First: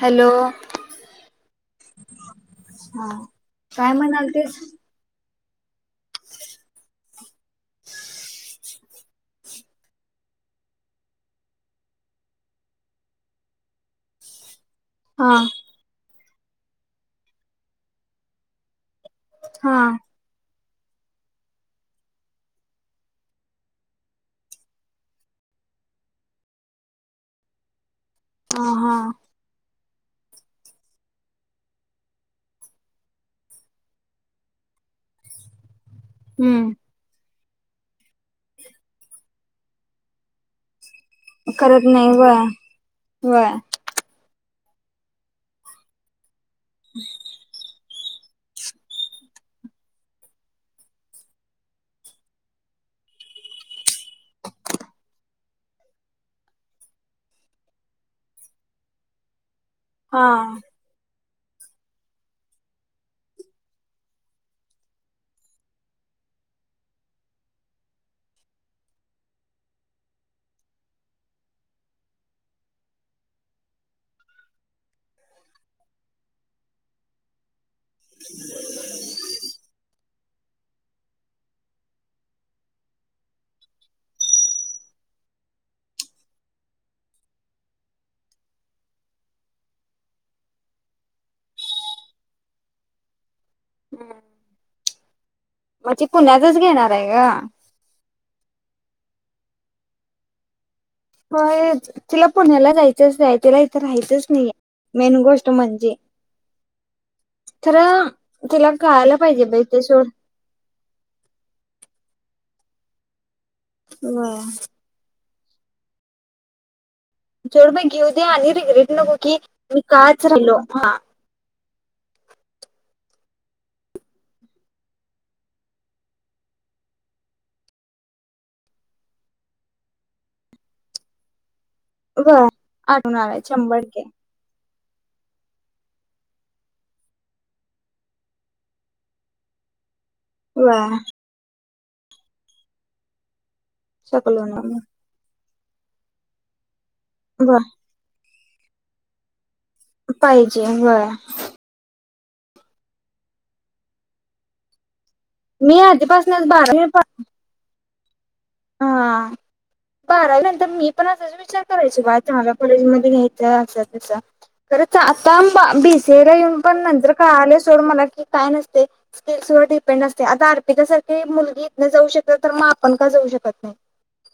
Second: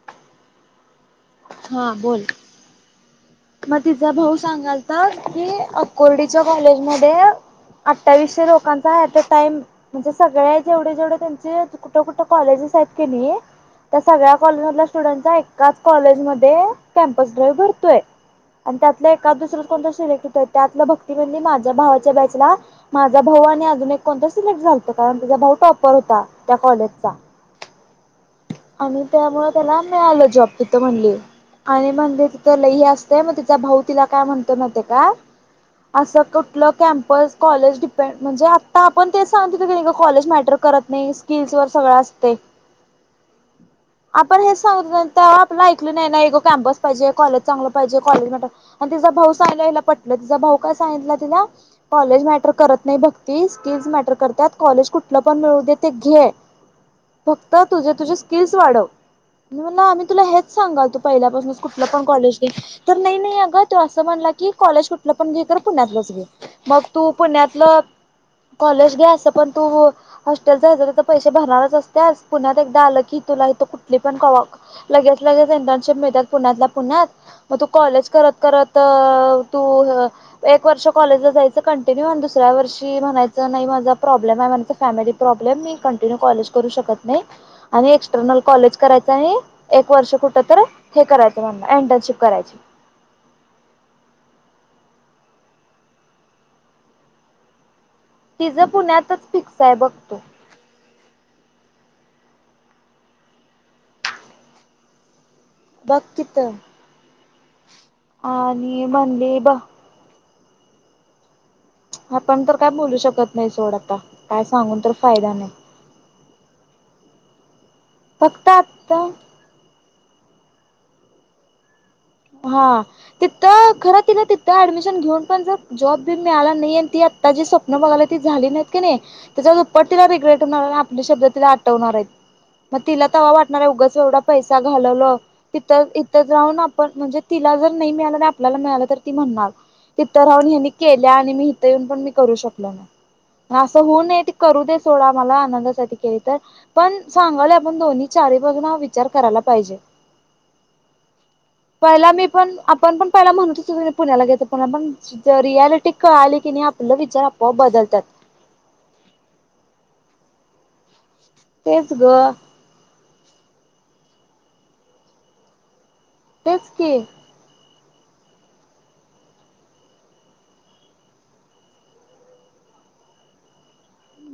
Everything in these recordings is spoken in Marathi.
हॅलो हा बोल मग काय तिचा भाऊ म्हणालतीस सांगाल तर की कोर्डीच्या कॉलेज मध्ये अठ्ठावीसशे लोकां ऍट अ टाइम म्हणजे सगळे जेवढे जेवढे त्यांचे कुठ कुठ कॉलेजेस आहेत की नाही त्या सगळ्या कॉलेज हा सगळ्यांचा एकाच कॉलेज मध्ये कॅम्पस डे भरतोय नाही का दुसरं हा कोणत सिलेक्ट त्यात भक्ती म्हणजे माझ्या भावाच्या बॅचला माझा भाऊ आणि अजून एक कोणता सिलेक्ट झातो कारण तुझ भाऊ टॉपर होता त्या कॉलेजचा हा हा आणि त्यामुळ त्याला मिळालं जॉब तिथं म्हणली आणि म्हणजे तिथं लही असते मग तिचा भाऊ तिला काय म्हणतो माहिती आहे का असं हम्म कुठलं कॅम्पस कॉलेज डिपेंड म्हणजे आता आपण तेच सांगत होतो की ग नाही का कॉलेज मॅटर करत नाही स्किल्स वर सगळं असते वय आपण हे सांग आपला ऐकल नाही नाही कॅम्पस चांगल पाहिजे कॉलेज चांगलं पाहिजे कॉलेज ला टाक आणि तिचा भाऊ सांगितल्यावर तिला पटल तिचा भाऊ काय सांगितला तिला कॉलेज झालं तर मॅटर करत कॉलेज कुठ पण मिळ दे ते घे फक्त तुझी तुझी स्किलस वाढव आम्ही तुला हा हेच सांगालतो पहिला बस कुठलं पण कॉलेज घेल तर नाही नाही अगं तो असं म्हणला की कॉलेज कुठलं पण घे पुण्यातलच घे मग तू पुण्यातलं कॉलेज घ्या अस पण तू हॉस्टेल जायच तर पैसे भरणारच असतेस पुण्यात एकदा आलं की तुला इथ कुठली पण क लगेच लगेच इंटर्नशिप मिळतात पुण्यातल्या पुण्यात मग तू कॉलेज करत करत तू एक वर्ष कॉलेजला जायचं कंटिन्यू आणि दुसऱ्या वर्षी म्हणायचं नाही माझा प्रोब्लेम आहे म्हणून फॅमिली - प्रोब्लेम नाही कंटिन्यू कॉलेज करू शकत. आणि एक्सटर्नल कॉलेज करायच आणि एक वर्ष कुठ तर हे करायच म्हणुनअंदा - छप करायची - हम्म म्हणजे पुण्यातच घेणार आहे ग - तिझं पुण्यातच फिक्स हाय बघतो. होय तिला पुण्याला जायचंच तिला इथं राहाचच नाही मेन गोष्ट - बघ की तर - तर तिला कळाला पाहिजे ब बाई ते सोड - आपण तर काय बोलू शकत नाही सोड आता काय सांगून तर फायदा नाही. तेवढ मग घेऊ दे फक्त आणि र रीघ रीट आता नको बाई की काच राहिलो हां - हा तिथं खर तिन तिथ ऍडमिशन घेऊन पण जर जॉब बी मिळाला नाही ती - आता जी स्वप्न बगाल्या ती झाली नाहीती किणी त्याच्या दुप्पट तिला रिग्रेट होणार आणि आपली शब्द ति - आठवणार आहेत व्हय मग तिला आठवून तेंव्हा आलाय वाटणार शंभर उगाच टक्के येवढा पैसा - घालवलं तथ इथच राहून - पण म्हणजे तिला जर नाही मिळालं आपल्याला मिळालं तर ती म्हणणार तिथ राऊन यांनी व्हय केल्या आणि मी - येऊन पण मी करू शकलो नाही असं होऊ नये ती शकलो ना करू मी दे सोडा मला आनंद - आनंद च आहे ती केली तर पण सांगलोय व्हय आपण दोन्ही चार बाजून विचार करायला पाहिजे. पाहिजे होय! पहिला मी पण आपण पण पहिला म्हणतच पुण्याला घेत प पण - मी रियालिटी क आली आधीपासूनच की नाही बारावी आपलं विचार आपोआप बदलतात. हा बारावी नंतर मी पण असाच विचार तेच करायचो ग बा चांगल्या कॉलेजमध्ये - [unintelligible] खरंच आता अंब बी सी ए येऊन तेच पण की नंतर कळलच! सोड म्हणाले की काय नसतय स्किल्स वर डिपेंड असतय अर्पिता सारखी मुलगी इथन जाऊ शकते तर मग - आपण का जाऊ शकत नाही.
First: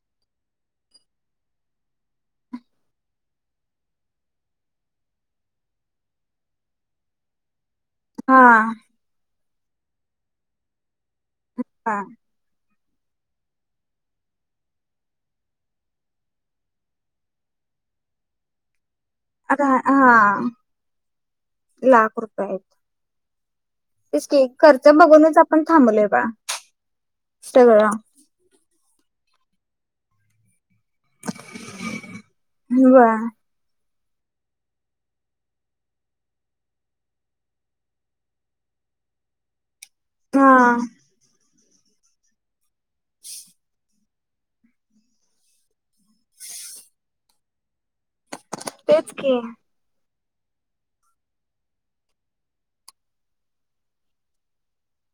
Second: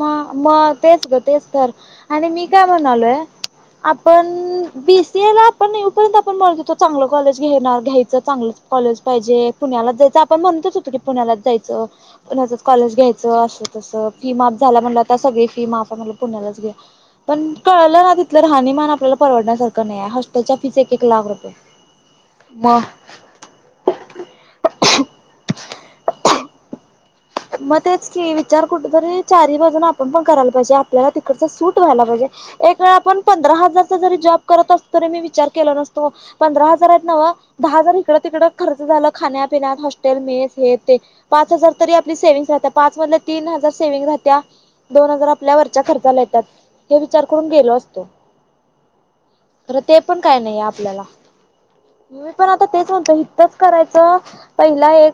म मग तेच ग तेच तर आणि मी काय म्हणालोय! आपण बी सी ए ला आपण येऊपर्यंत आपण म्हणत होतो चांगलं कॉलेज घेणार - घ्यायचं हा चांगलं कॉलेज पाहिजे पुण्याला जायचं आपण म्हणत होतो की पुण्याला जायचं हा पुण्याच - कॉलेज घ्यायचं असं तसं - फी माफ झा म्हण आता सग फी माफ पुण्यालाच घ्या पण कळलं ना ति रहाणीमान आपल्याला - आता परवडण्यासारखं नाही हा हॉस्टेलच्या फीस एक- एक लाख रुपये लाख रुपये आहेत मग - तेच के खर्च बघूनच आपण थांबलय बा - मग तेच की विचार कुठ तरी चार बाजून आपण पण करायला पाहिजे. आपल्याला तिकड सूट व्हायला पाहिजे एक वे आपण बर पंधरा हजार - जरी जॉब करत असतो तरी मी विचार केलो नसतो पंधरा हजार आहेत नव दहा हजार इकडं तिकडे खर्च - ला खापिण्यात हॉस्टेल -. हा मेस हे ते पाच हजार तर आपली सेविंग राहत्या तीन हजार सेविंग राह -. त्या दोन हजार आपल्या वरच्या खर्चाला येतात हे विचार करून गेलो अस.. [unintelligible] तेच की. ते पण काय नाही आपल्याला -. मी पण आता तेच म्हणतो इथच करायचं पहिला एक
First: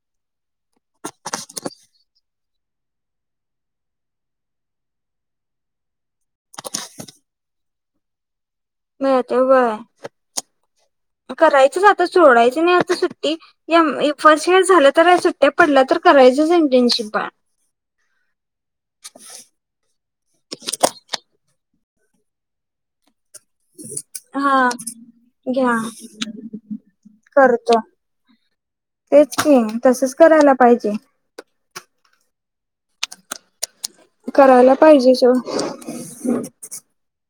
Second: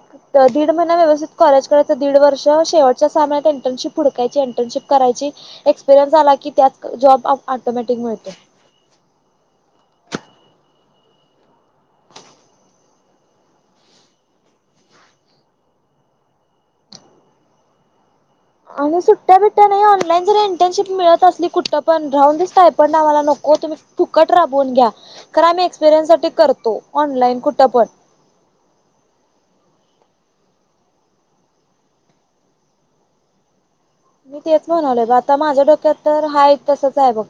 दीड महिना व्यवस्थित करायच! दीड वर्ष शेवटच्या सहा महिन्यात इंटर्नशिप हूडकायची इंटर्नशिप करायची एक्परयन्स आला की त्या - जॉब ऑटोमॅटिक मिळतो. [unintelligible] [inaudible] करायचच आता सोडायच नाही आता सुट्टी फर्स्ट एअर झाला तर या सुट्ट्या पडल्या तर कराय - [inaudible] [inaudible] आणि सुट्ट्या बिट्ट्या नाही ऑनलाईन जर इंटर्नशिप मिळत असली कुठं पण राहून दिस काय पण आम्हाला नको - हो तुम्ही फुकट हा राबवून घ्या खर आम्ही घ्या एक्सपिरियन्ससाठी करतो ऑनलाईन कुठं करतो पण. [inaudible] तेच की तसच करायला पाहिजे. मी तेच करायला म्हणावले ब पाहिजे शो आता माझ्या डोक्यात तर हाय तसच आहे बघ.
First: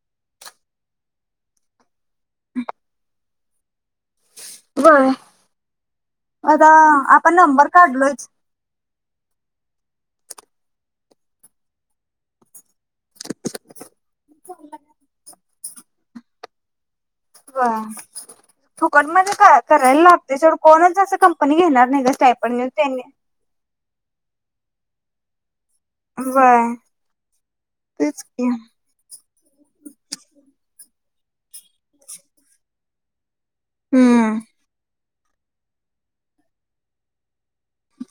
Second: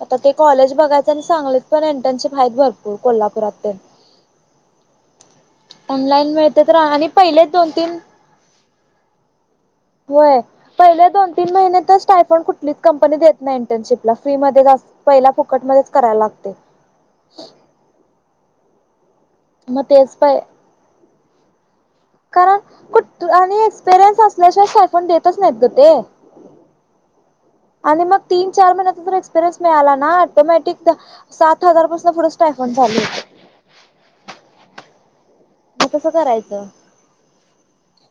आता ते कॉलेज बघायच आणि सांगलेत पण इंटर्नशिप आहेत भरपूर कोल्हापुरात तेन. बर ऑनलाइन मिळते आता तर राहा आणि आपण पहिले नंबर दोन तीन [inaudible] काढलोयच होय. पहिले दोन तीन महिने तर स्टायफॉन कुठलीच कंपनी देत नाही इंटर्नशिपला फ्री म पहिला फुकट करायाला लागते. ब फुकट म का मग करायला तेच प लागतेवढ कोणाच असं कंपनी घेणार नाही ग कारण स्टायपंड त्यांनी कुठ आणि एक्सपिरियन्स असल्याशिवाय सायफोन देतच नाही. बाय. आणि मग तीन चार महिन्याचा एक्सपिरिय्स मिळाला ना ऑटोमॅटिक सात हजारपासून पुढं स्टायफन चालू होत. हम्म. मग कसं करायचं?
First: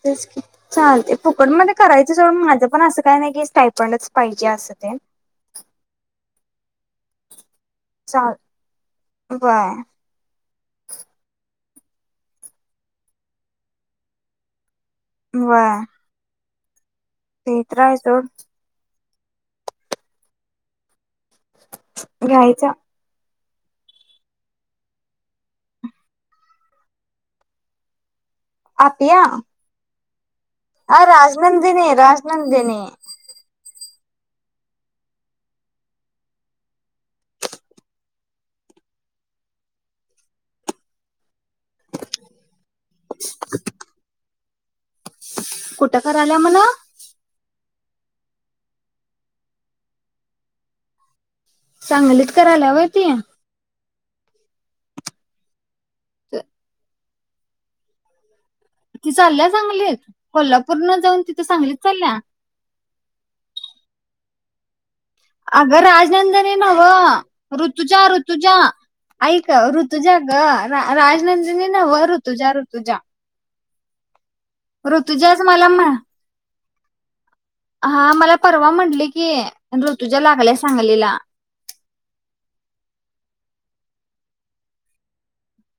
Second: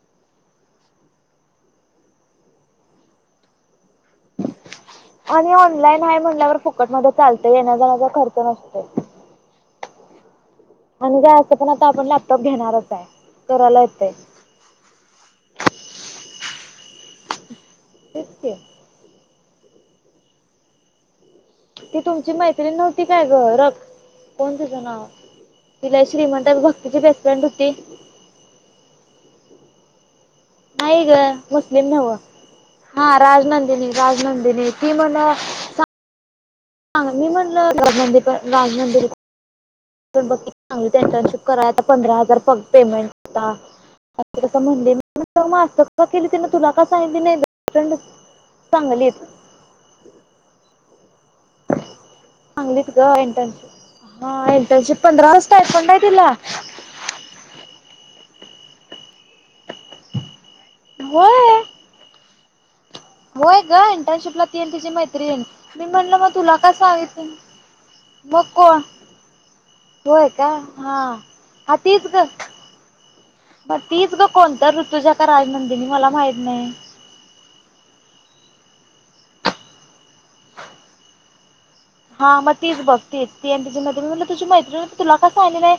तेच की चालते फुकट मध्ये करायच सवड माझं पण असं काय नाही की स्टायपंडच पाहिजे असं ते आणि ऑनलाईन आहे म्हणल्यावर खूप ककट मध्ये चालत येण्याजण्याचा चाल खर्च नसतोय. व्हय आणि काय असं पण आता आपण लॅपटॉप घेणारच आहे कराला येतय. व्हय. ते तर आहेच सोड. तेच की ती तुमची मैत्री घ्यायचा नव्हती काय घरख कोण तिचं नाव? तिला श्रीमंत भक्तीची बेस्ट फ्रँड होती. आतया. हायग मुस्लीिम नव्हं राजनंदिनी हा राजनंदनी. राजनंदिनी तीन म्हण मी म्हणलं [inaudible] [inaudible] [inaudible] कराला पंधरा हजार पेमेंट हाय ते असं म्हणली. त जग मग कुठं हस्तक केली करायला त्याना म्हणा तुला का सांगीतली नाही. सांगलीत. सांगलीत करायला चांगली व्हय हाईट ती ग इंटर हा एटशिप पंधरा दिस्त आयफणयतीला. ती चालल्या सांगलीत कोल्हापूर न जाऊन तिथ होय सांगलीत चालल्या. होय इंटर्नशिपला ती आणि तिजी मैत्रीण. अगं मी म्हणलं मग राजनंदनी तुला का नवं सांगितलं ऋतुज्या मग ऋतुज्या. कोण ऐ का ऋतुजा होय ग का हा राजनंदिनी हा नव तीच ग ऋतुजा ऋतुजा. मग तीच ग कोणत ऋतुजा का राजमंदिनी मला माहित नाही. हा मला परवा म्हंटली की ऋतुजा लागल्या सांगलेला. हा मग तीच बघती ती आणि तझी मैत्री म्हनाली तुझी मैत्रीण तुला कास सांगली नाही?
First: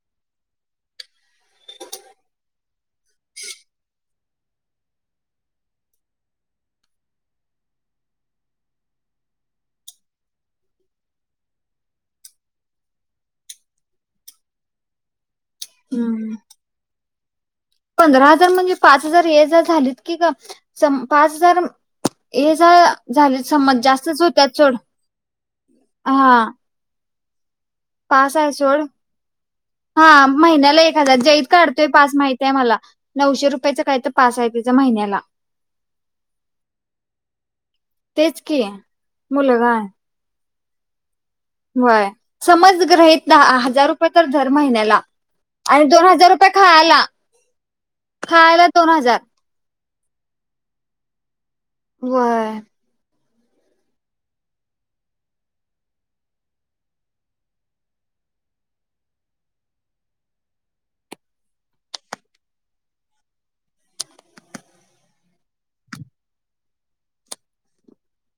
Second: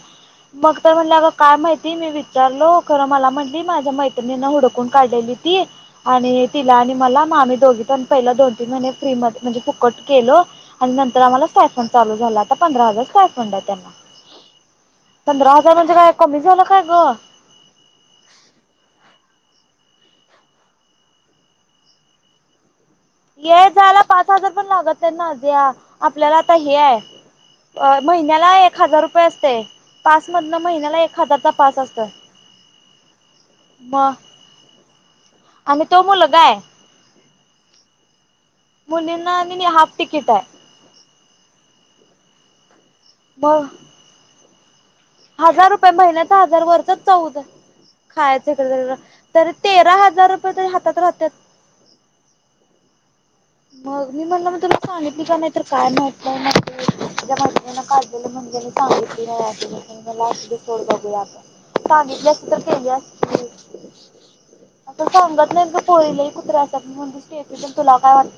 मग तर म्हटलं अगं काय माहिती मी विचारलो खरं मला म्हटली माझ्या मैत्रिणीनं हुडकून काढलेली. आणि तिला आणि मला आम्ही दोघी पण पहिला दोन तीन महिने फ्री म म्हणजे फुकट केलो. आणि नंतर आम्हालाच सायफंड चालू झाला आता पंधरा हजार सायफंड आहे त्यांना. पंधरा हजार म्हणजे काय हम्म कमी झालं काय ग? पंधरा हजार म्हणजे पाच हजार ये जर झालीत की ग पाच हजार ये जा. याय जायला पाच हजार पण लागत नाही नाझिया आपल्याला हा आता हे आहे. पास आहे महिन्याला एक सोड हजार रुपये असते हा पास मधन महिन्याला एक हजार हजारचा जत काढतोय असतो पास माहिती आहे मला. नऊशे रुपयाच काय तर मग पास आहे तुझ महिन्याला. आणि तो मुलगा हाय. तेच की मुलीना आणि हाफ तिकिट आहे. व्हय समज ग्रहित मग हजार रुपये तर धर महिन्याला. हजार आणि रुपये दोन महिन्याचं रुपये हजार वरचं खायला चौद खायचं खायला इकडे दोन तिकडे हजार तरी तेरा हजार रुपये तरी हातात राहत्यात. व्हय. मग मी म्हणलं म तुला सांगितली का नाही तर काय माहित बाय म्हटली तिच्या मैत्रिणीनं काढलेलं. सांगितली नाही असं मी म्हटलं असुदे सोड बघूया आपण सांगितली असती तर केली असतीस.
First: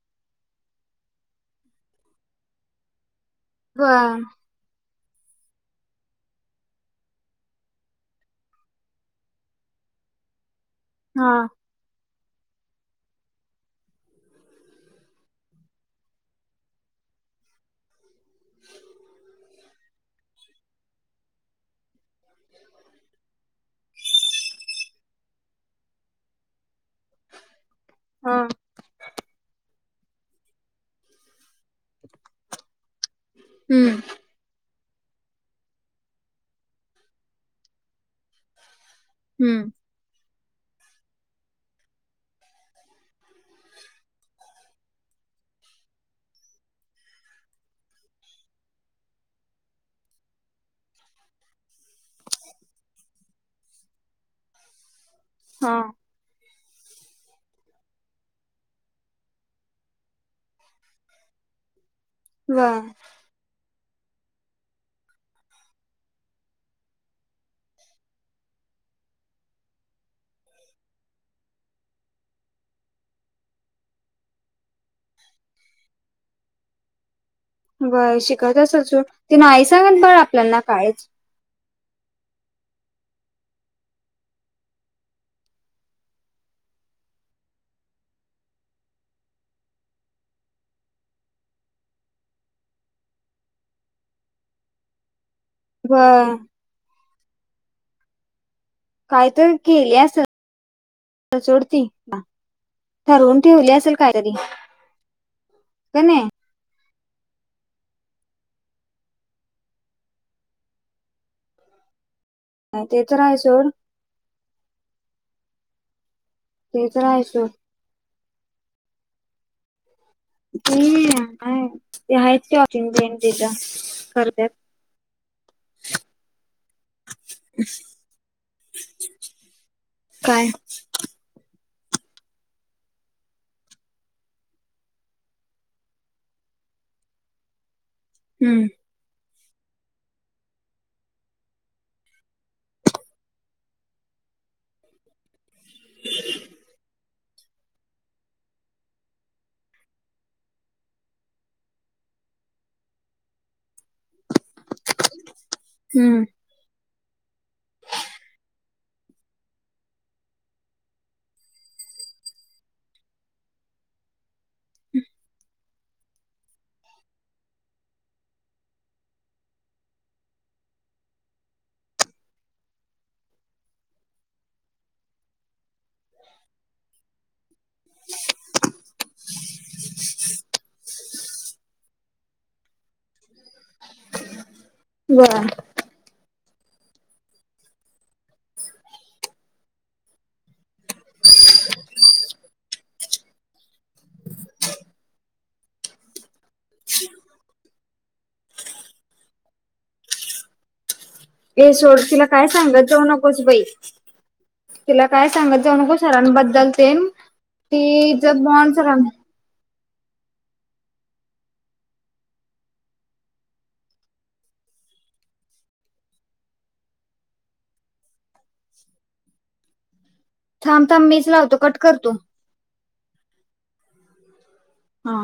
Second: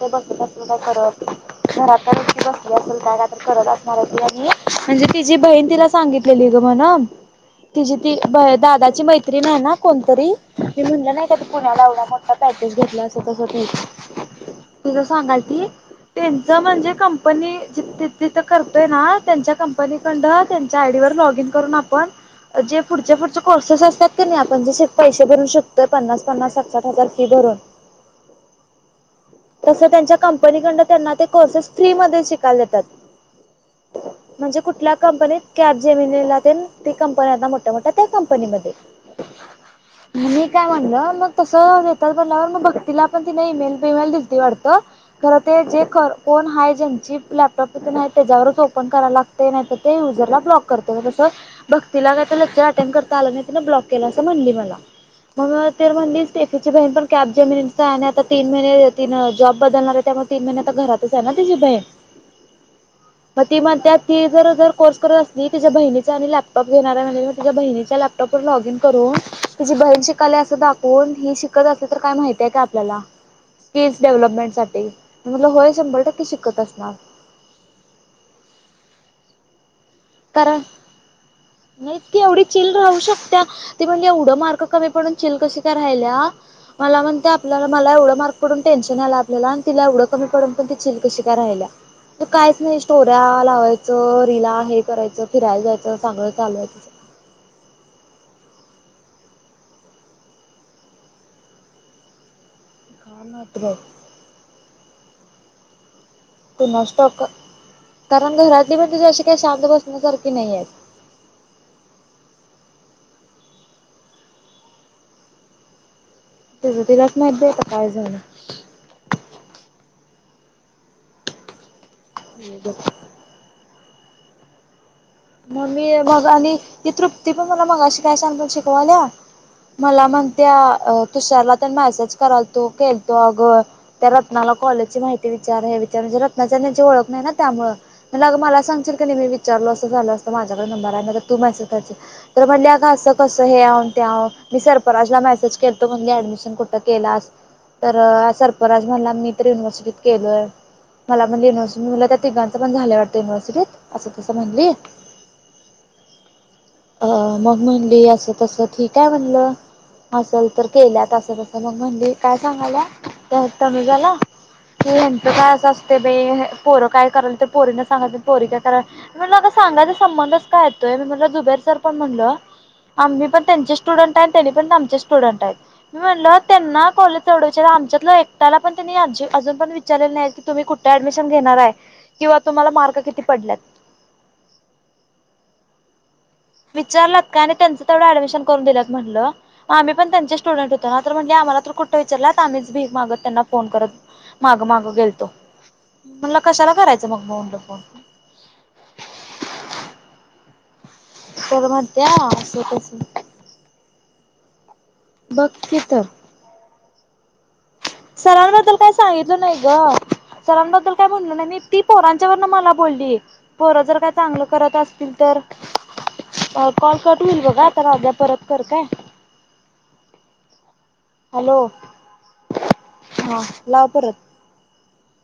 [unintelligible] बसत असल काय करत घरात काय नुसती बसली असल घरात. काय तर करत असणार आहे वय तिला म्हणजे तिची बहीण तिला सांगितलेली गं म्हणं. तिची ती दादाची मैत्रीण आहे ना कोणतरी. मी म्हणलं नाही हा का तू पुण्याला एवडा मोठा पॅकेज घेतला असं तसं ती. तुझं सांगालती त्यांच म्हणजे कंपनी जिथं करतोय ना त्यांच्या कंपनीकंड त्यांच्या आयडी लॉग इन करुन आपण जे पुढचे पुढचे कोर्सेस असतात की नाही आपण जे पैसे भरु शकतो पन्ना, पन्नास, साठ, साठ हजार फी भ करून हा. [inaudible] तसं त्यांच्या कंपनीकंड त्यांना ते कोर्सेस फ्री मध्ये शिकायला येतात. हम्म [inaudible] म्हणजे कुठल्या? कंपनीत कॅब जेमिनीला तेन ती कंपनी आता मोठ्या-मोठ्या त्या कंपनीमध्ये. हम्म. मी काय म्हणलं मग तसं नेतात म्हंटल्यावर मग भक्तीलापण तिने ईमेल बिमेल दिल. वाटतं खरं ते जे कोण आहे ज्यांची लॅपटॉप तेन आहेत त्याच्यावरच ओपन करायला लागते. नाहीतर ते युजरला ब्लॉक करतील तसं भक्तीला काय ते लेक्चर अटेंड करता आलं नाही त्यांनी ब्लॉक केलंय असं. म्हटली मला मग हा ते म्हटली टेकिची बहिण पण कॅब जेमिनी आ तीन महिने तीन जॉब बदलणार आहे त्यामुळे तीन महिने आता घरातच आहे ना तिची बहीण. बर. [inaudible] त्यात ती जर जर कोर्स करत असली तिच्या बहिणीचा आणि लॅपटॉप घेणाऱ्या म्हणज त्याच्या बहिणीच्या लॅपटॉपवर लॉग इन करून तिची बहिण शिकाल्या असं दाखवून ही शिकत असली तर काय माहितीय काय आपल्याला. स्किल्स डेव्हलपमेंट साठी म्हटलं होय शंभर टक्के शिकत असणार. बर शिकतच असल सोड ति नाही सांगत बर आपल्याना काहिच. नाही ती एवढी चिल राहू शकत्या ती म्हणजे एवढं मार्क कमी पडून चिल कशी काय राहिल्या. मला म्हणतीया आपल्याला मला एवढं मार्क पडून टेन्शन आला आपल्याला आणि तिला एवढं कमी पडून पण ती चिल कशी काय राहिली. कायच नाही स्टोर्या लावायचं रिला हे करायचं. फिरायला जायचं चांगलं वय चालूय तिचं. काय तर केली असल [inaudible] सोडतीला. काय ठरवून माहित बाई ठेवली असेल कायतरी तीन कणि. कोणास ठाउक. कारण घरातली पण तिच्या अशी काही शांत बसण्यासारखी नाहीयेत. [inaudible] ते तर आहे सोड. तिचं ते तर तिलाच आहे माहित सोड बई आता काय झालं? हम्म काय ते आहेत की [unintelligible] करत्यात. मग मी मग आणि ती तृप्ती पण मला मगाशी काय सांग पून शिकवाल्या. मला काय म्हणत्या अ तुषारला तेन मेसेज करालतो केलतो अगं त्या रत्नाला कॉलेजची माहिती विचार हे विचार म्हणजे रनाच्या त्यांची ओळख नाही ना त्यामुळं मी म्हटलं अगं मला हम्म सांगशील कि नाही मी विचारलो असतो. मी विचारलं असतं माझ्याकडे नंबर आहे नायतर तू मॅसेज करशील. तर म्हटली अगं असं कसं हॅंव-तॅंव [unintelligible] फराराजला मॅसेज केलतो म्हणली ॲडमिशन कुठं केलास? तर सर्फराज म्हणला मी तर युनिव्हर्सिटीत केलोय. मला म्हणली युनिव्हर्सिटीत. मी म्हणलं त्या तिघांच पण झालंय वाटतं युनिव्हसिटीत अस तसं म्हणली. [inaudible] हुं. अ मग म्हणली असं तसं ठीक आहे म्हणलं. असल तर केल्यात असं तसं मग म्हणली काय सांगाल्या त्या तनुजाला ते हेंच काय अस ते बाई पोरं काय कराल ते पोरीना सांगायचं आणि पोरी काय कराल सांगायचा संबंधच काय येतोय नाय मी म्हणलं दुबेर सर पण म्हणलं आम्ही पण त्यांचे स्टुडंट आहे त्यांनी पण त्यांचेच स्टुडंट आहे मी म्हटल त्यांना कॉलेज तेवढं आमच्यातलं एकट्याला पण त्यांनी अर्चे अजून विचारलं नाही की तुम्ही कुठं ॲडमिशन घेणार हाय? किंवा तुम्हांला मार्क किती? पडल्यात वा विचारलात का आणि त्यांचं तेवढं ऍडमिशन करून दिलंत म्हटलं मग आम्ही पण त्यांचे स्टुडंट हुतो ना? तर म्हणली आम्हांला तर कुठ विचारल्यात आम्हीच भीक मागत त्यांना फोन करत माग माग गेलतो म्हणला कशाला करायचं मग म्हणलं फोन तर ए सोड म्हणत्या तिला काय असं सांगात तसं जाऊ नकोस बाई तिला काय बघ सांगत जाऊ की नको तर सरांबद्दल तेन सरांबद्दल काय सांगितलं नाही ग सरांबद्दल काय म्हणलं नाही मी ती पोरांच्यावरन मला बोलली पोरं जर काय चांगलं करत असतील तर कॉल कट होईल बघा आता दाद्या परत कर काय [inaudible] थांब थांब मीच लावतो हॅलो कट करतो हा लाव परत हा